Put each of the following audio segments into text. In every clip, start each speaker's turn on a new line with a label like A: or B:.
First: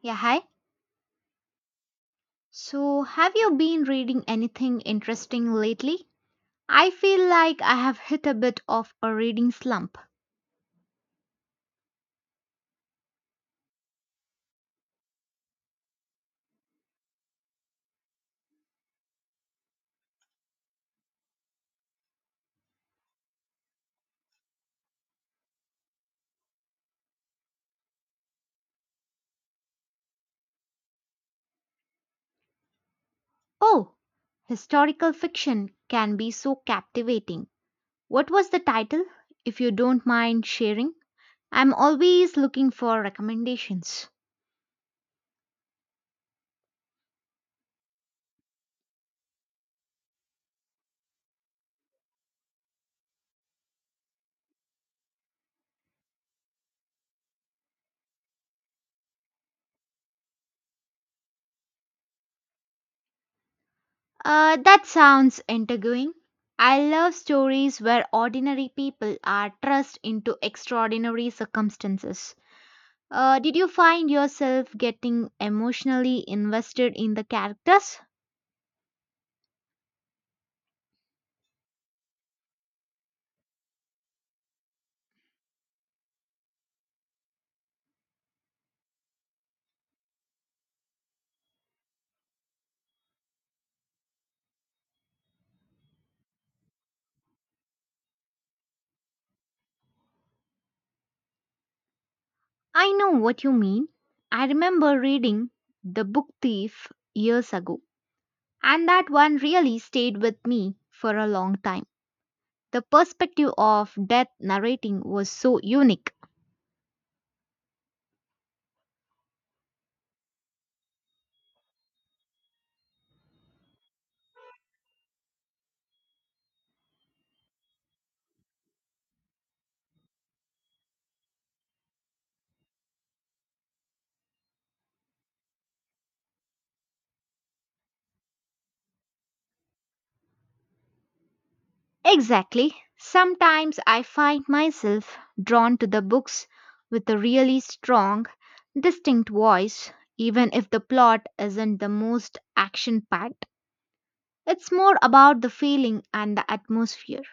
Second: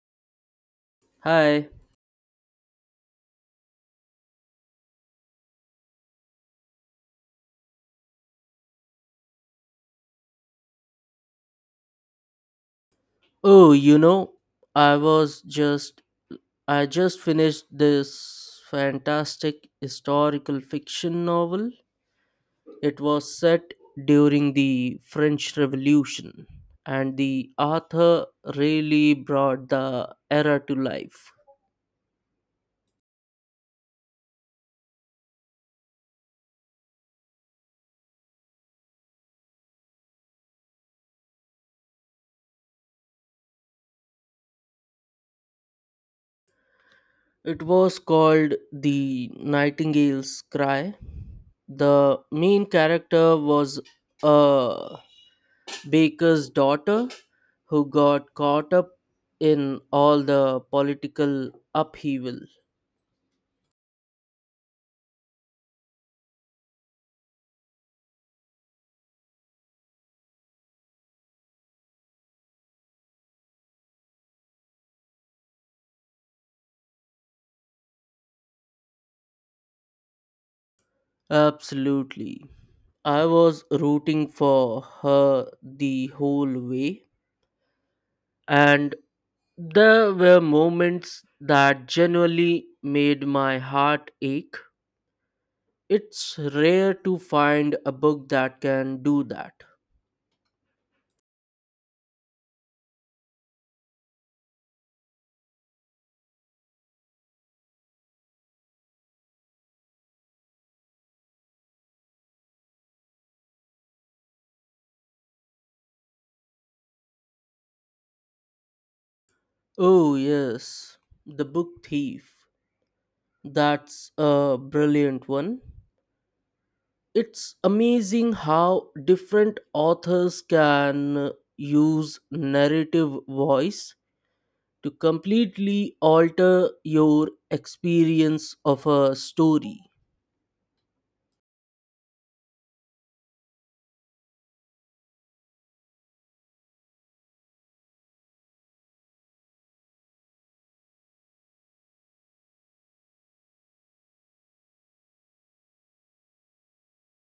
A: Yeah, hi.
B: Hi.
A: So, have you been reading anything interesting lately? I feel like I have hit a bit of a reading slump.
B: Oh, you know, I was just I just finished this fantastic historical fiction novel. It was set during the French Revolution, and the author really brought the era to life.
A: Oh, historical fiction can be so captivating. What was the title, if you don't mind sharing? I'm always looking for recommendations.
B: It was called The Nightingale's Cry. The main character was a Baker's daughter, who got caught up in all the political upheaval.
A: That sounds intriguing. I love stories where ordinary people are thrust into extraordinary circumstances. Did you find yourself getting emotionally invested in the characters?
B: Absolutely. I was rooting for her the whole way, and there were moments that genuinely made my heart ache. It's rare to find a book that can do that.
A: I know what you mean. I remember reading The Book Thief years ago, and that one really stayed with me for a long time. The perspective of death narrating was so unique.
B: Oh, yes, The Book Thief. That's a brilliant one. It's amazing how different authors can use narrative voice to completely alter your experience of a story.
A: Exactly. Sometimes I find myself drawn to the books with a really strong, distinct voice, even if the plot isn't the most action packed. It's more about the feeling and the atmosphere.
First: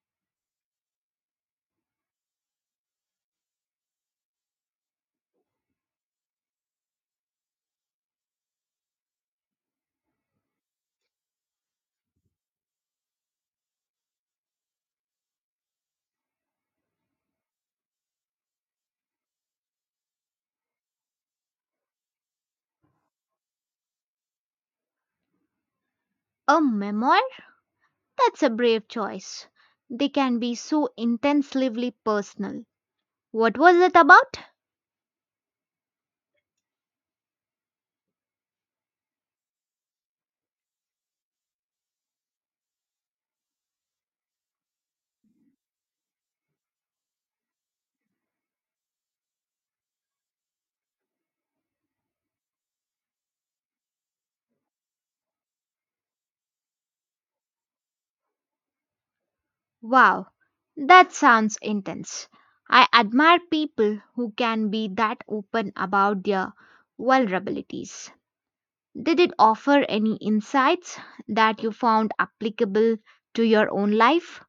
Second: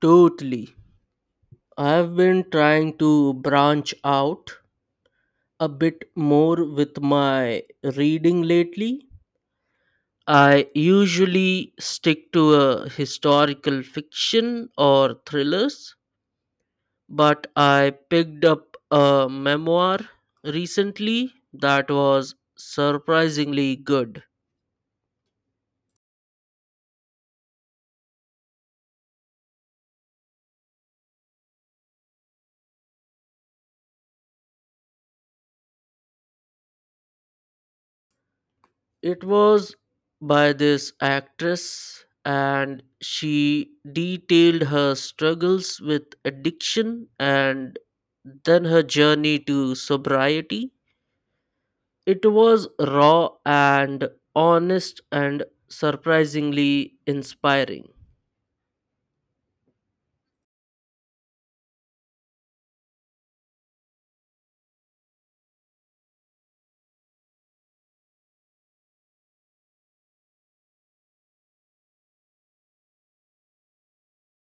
B: Totally. I have been trying to branch out a bit more with my reading lately. I usually stick to a historical fiction or thrillers, but I picked up a memoir recently that was surprisingly good.
A: A memoir? That's a brave choice. They can be so intensely personal. What was it about?
B: It was by this actress, and she detailed her struggles with addiction and then her journey to sobriety. It was raw and honest and surprisingly inspiring.
A: Wow, that sounds intense. I admire people who can be that open about their vulnerabilities. Did it offer any insights that you found applicable to your own life,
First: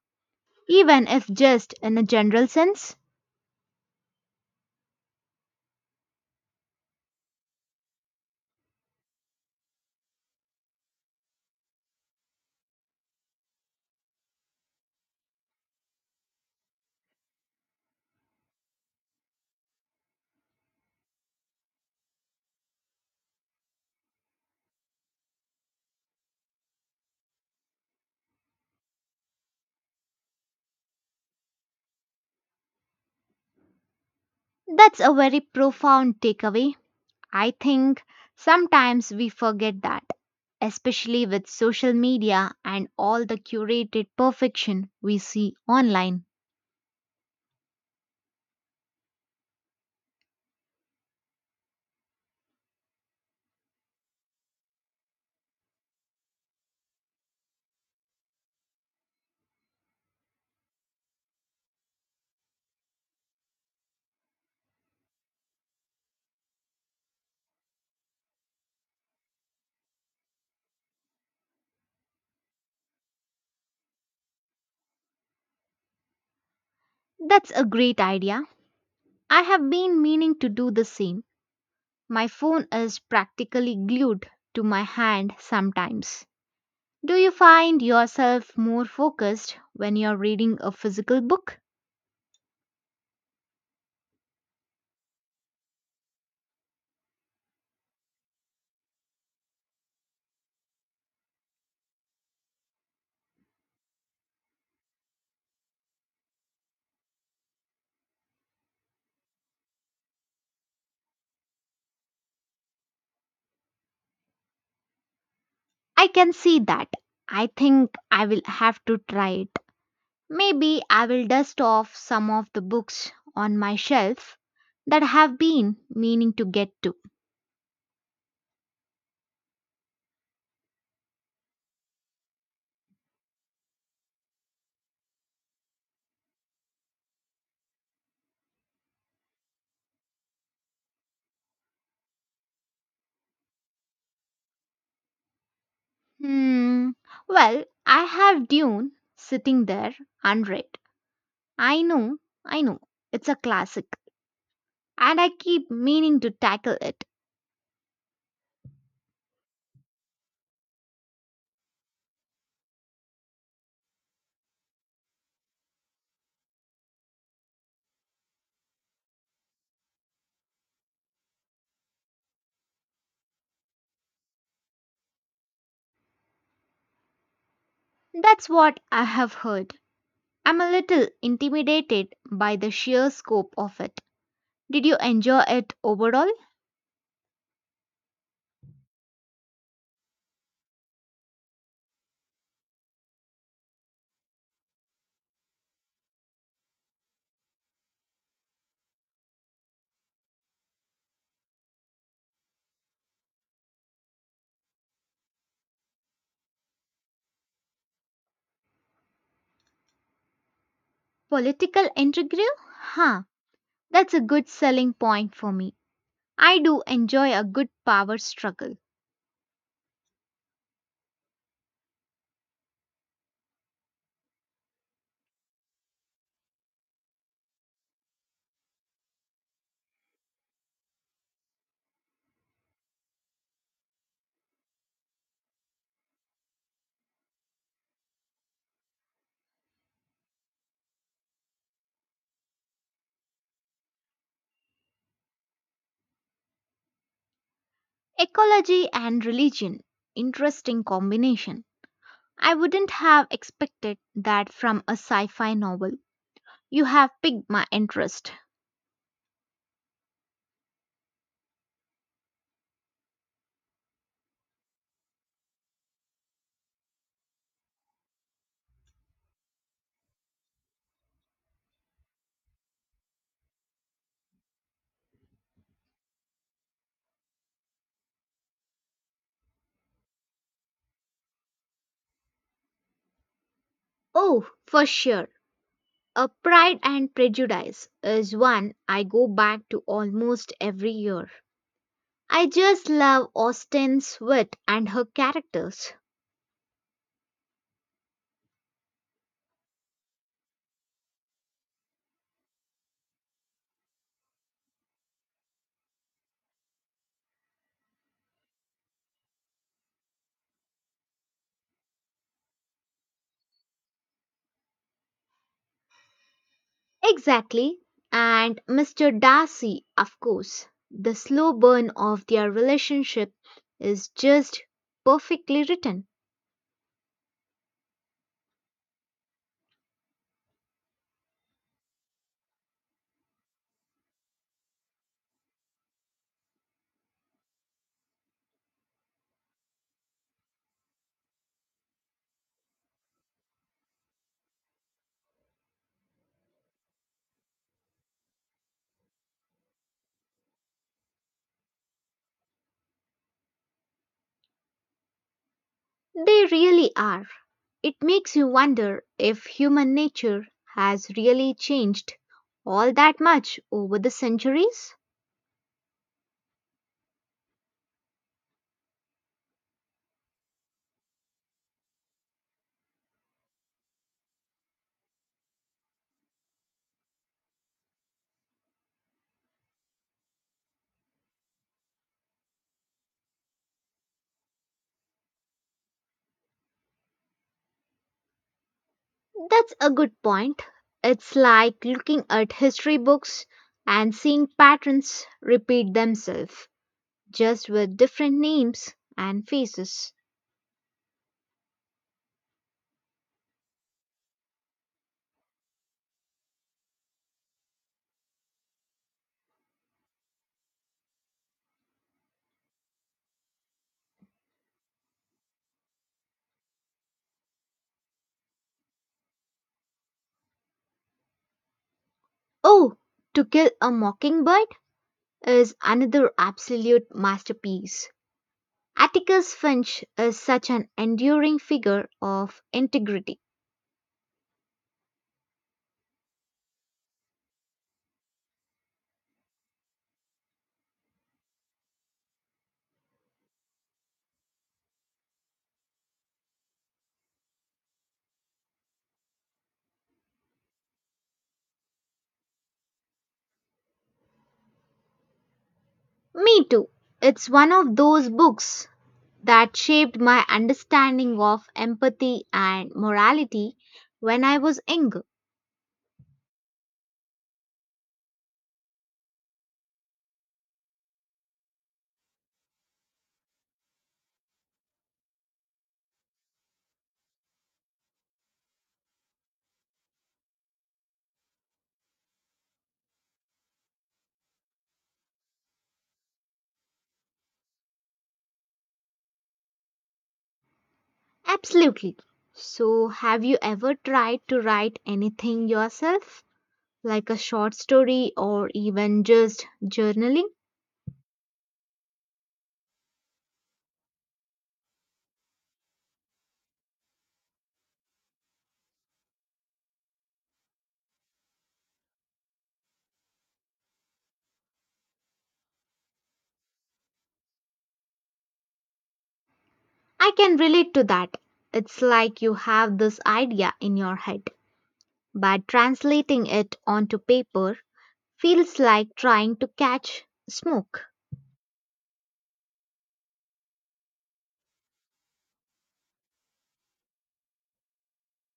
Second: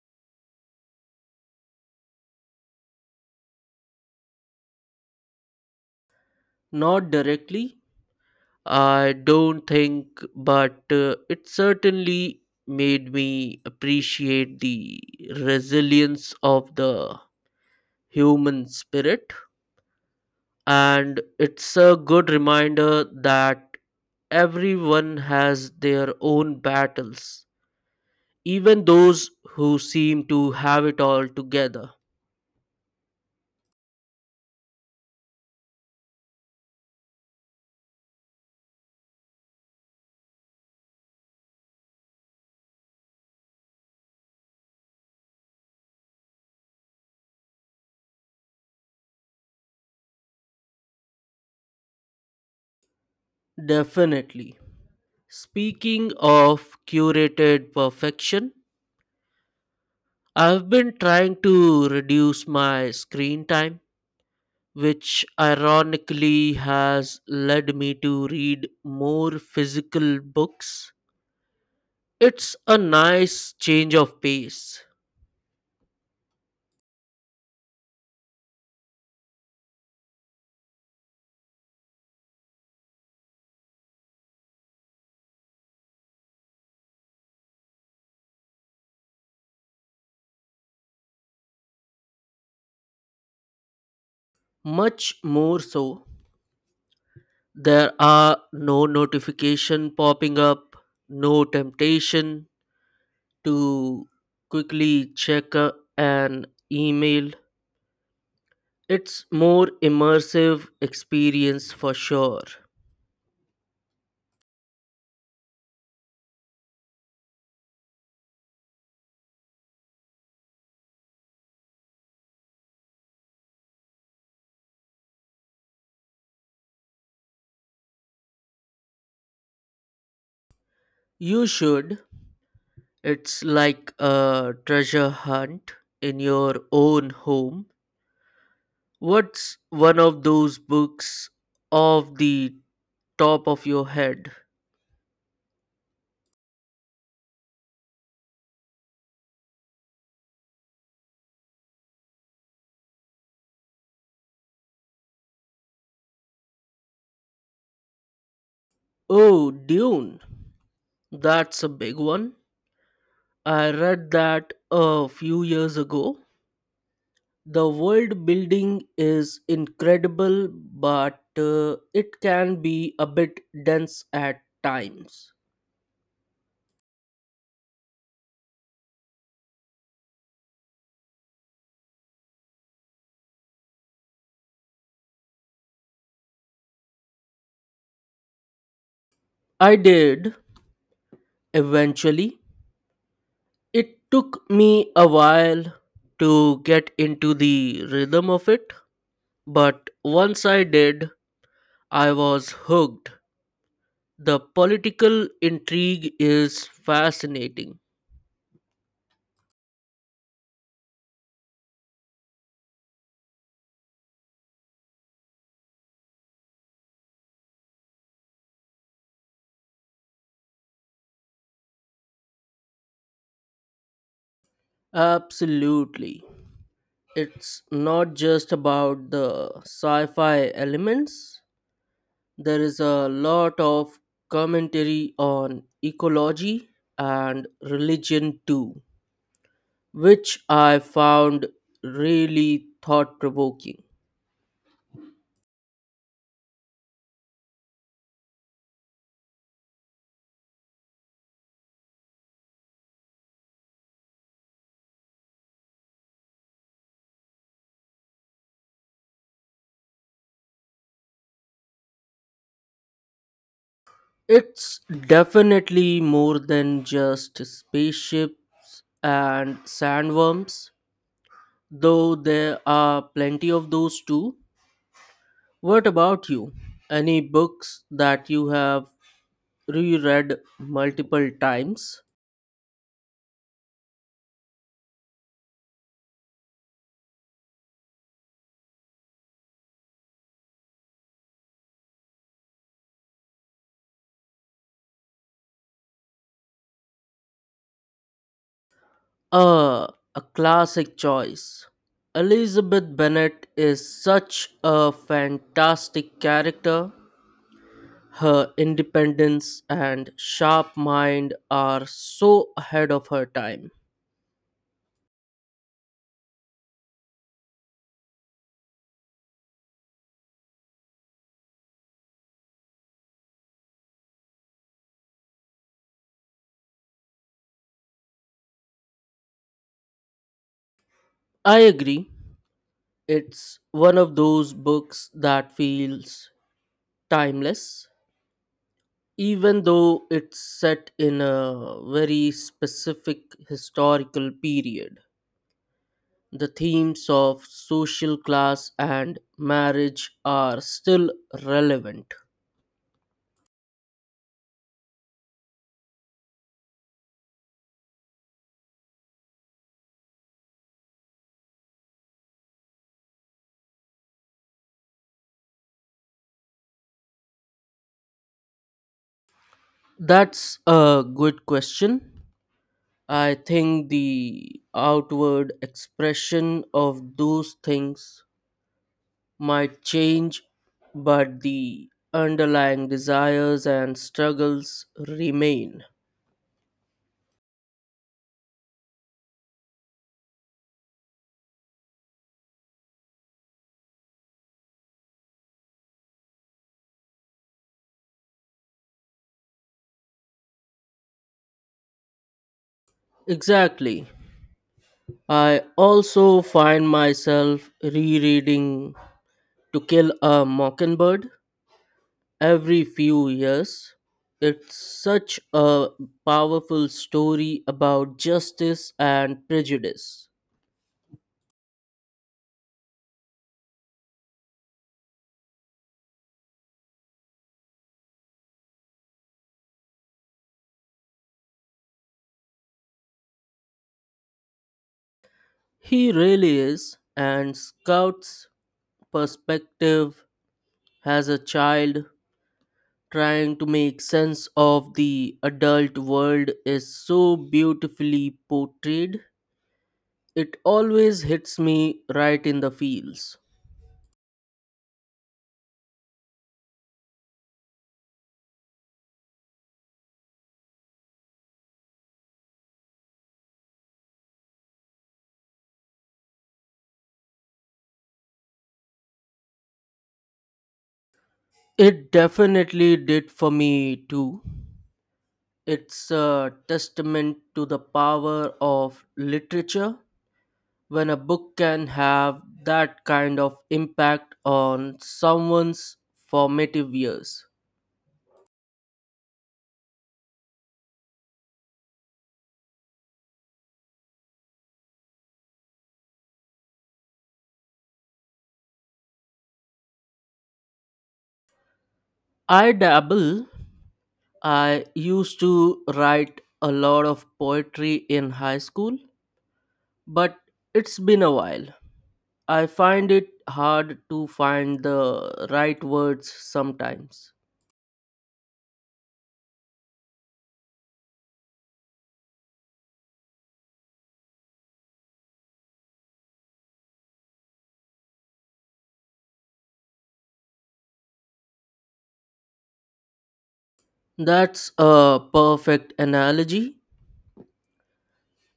A: even if just in a general sense?
B: Not directly I don't think, but it certainly made me appreciate the resilience of the human spirit. And it's a good reminder that everyone has their own battles, even those who seem to have it all together.
A: That's a very profound takeaway. I think sometimes we forget that, especially with social media and all the curated perfection we see online.
B: Definitely. Speaking of curated perfection, I've been trying to reduce my screen time, which ironically has led me to read more physical books. It's a nice change of pace,
A: That's a great idea. I have been meaning to do the same. My phone is practically glued to my hand sometimes. Do you find yourself more focused when you're reading a physical book?
B: much more so. There are no notification popping up, no temptation to quickly check an email. It's more immersive experience for sure.
A: I can see that. I think I will have to try it. Maybe I will dust off some of the books on my shelf that I have been meaning to get to.
B: You should. It's like a treasure hunt in your own home. What's one of those books off the top of your head?
A: Hmm. Well, I have Dune sitting there unread. I know, I know, it's a classic, and I keep meaning to tackle it.
B: Oh, Dune. That's a big one. I read that a few years ago. The world building is incredible, but it can be a bit dense at times.
A: That's what I have heard. I'm a little intimidated by the sheer scope of it. Did you enjoy it overall?
B: I did eventually. It took me a while to get into the rhythm of it, but once I did, I was hooked. The political intrigue is fascinating.
A: Political intrigue? Huh. That's a good selling point for me. I do enjoy a good power struggle.
B: Absolutely. It's not just about the sci fi elements, there is a lot of commentary on ecology and religion too, which I found really thought provoking.
A: Ecology and religion. Interesting combination. I wouldn't have expected that from a sci fi novel. You have piqued my interest.
B: It's definitely more than just spaceships and sandworms, though there are plenty of those too. What about you? Any books that you have reread multiple times?
A: Oh, for sure. A Pride and Prejudice is one I go back to almost every year. I just love Austen's wit and her characters.
B: Uh, a classic choice. Elizabeth Bennet is such a fantastic character. Her independence and sharp mind are so ahead of her time.
A: Exactly. And Mr. Darcy, of course. The slow burn of their relationship is just perfectly written.
B: I agree. It's one of those books that feels timeless, even though it's set in a very specific historical period. The themes of social class and marriage are still relevant.
A: They really are. It makes you wonder if human nature has really changed all that much over the centuries.
B: That's a good question. I think the outward expression of those things might change, but the underlying desires and struggles remain.
A: That's a good point. It's like looking at history books and seeing patterns repeat themselves, just with different names and faces.
B: Exactly. I also find myself rereading To Kill a Mockingbird every few years. It's such a powerful story about justice and prejudice.
A: Oh, To Kill a Mockingbird is another absolute masterpiece. Atticus Finch is such an enduring figure of integrity.
B: He really is, and Scout's perspective as a child trying to make sense of the adult world is so beautifully portrayed. It always hits me right in the feels.
A: Me too. It's one of those books that shaped my understanding of empathy and morality when I was younger.
B: It definitely did for me too. It's a testament to the power of literature when a book can have that kind of impact on someone's formative years.
A: Absolutely. So, have you ever tried to write anything yourself, like a short story or even just journaling?
B: I dabble, I used to write a lot of poetry in high school, but it's been a while. I find it hard to find the right words sometimes.
A: I can relate to that. It's like you have this idea in your head, but translating it onto paper feels like trying to catch smoke.
B: That's a perfect analogy.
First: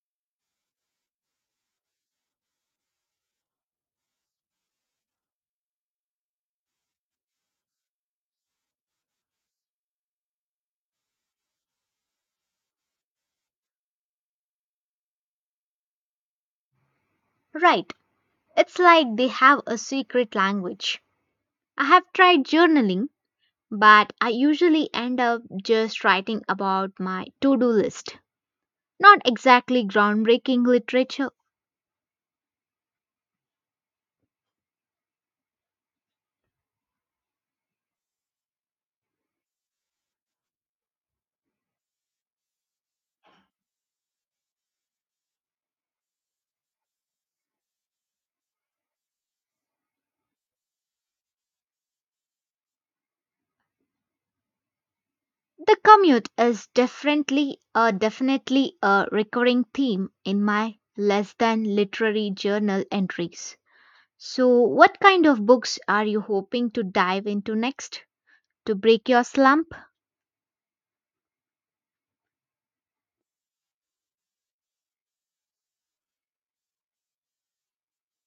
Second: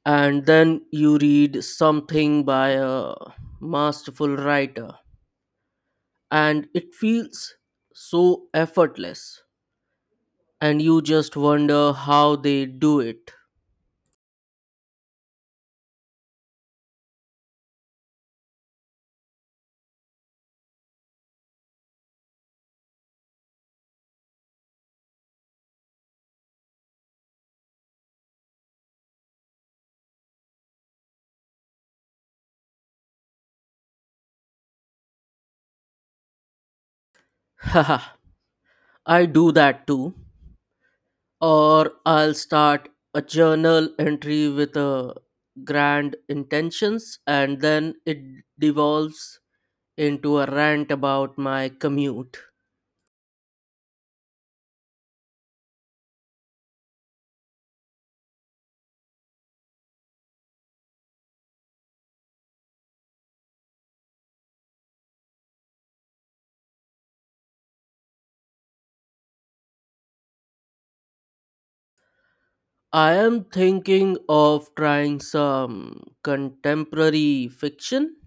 B: And then you read something by a masterful writer, and it feels so effortless, and you just wonder how they do it.
A: Right. It's like they have a secret language. I have tried journaling, but I usually end up just writing about my to do list. Not exactly groundbreaking literature.
B: Haha, I do that too. Or I'll start a journal entry with a grand intentions and then it devolves into a rant about my commute.
A: The commute is definitely a recurring theme in my less than literary journal entries. So, what kind of books are you hoping to dive into next to break your slump?
B: I am thinking of trying some contemporary fiction,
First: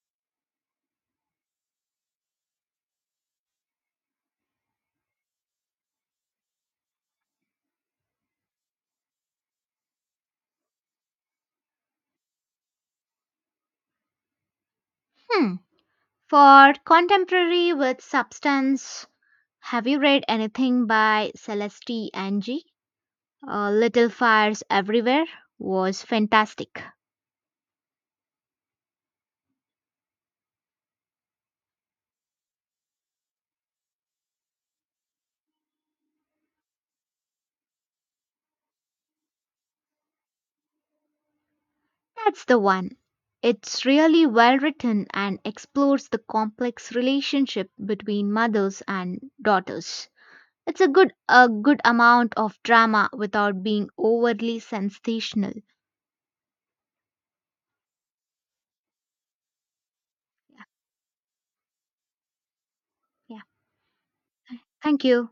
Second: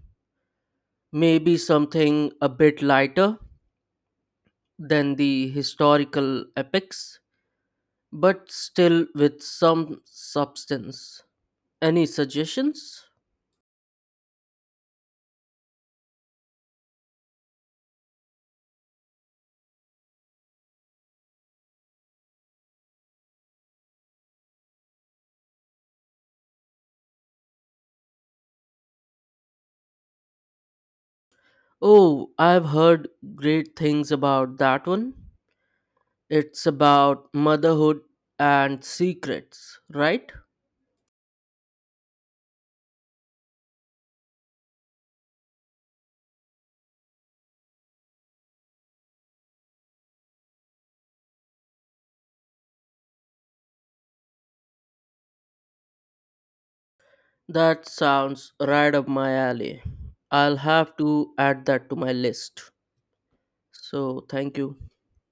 B: maybe something a bit lighter than the historical epics, but still with some substance. Any suggestions?
A: Hmm. For contemporary with substance, have you read anything by Celeste Angie? Little Fires Everywhere was fantastic.
B: Oh, I've heard great things about that one. It's about motherhood and secrets, right?
A: That's the one. It's really well written and explores the complex relationship between mothers and daughters. It's a good amount of drama without being overly sensational.
B: That sounds right up my alley. I'll
A: Yeah.
B: have to add that to my list.
A: Yeah.
B: So, thank you.
A: Thank you.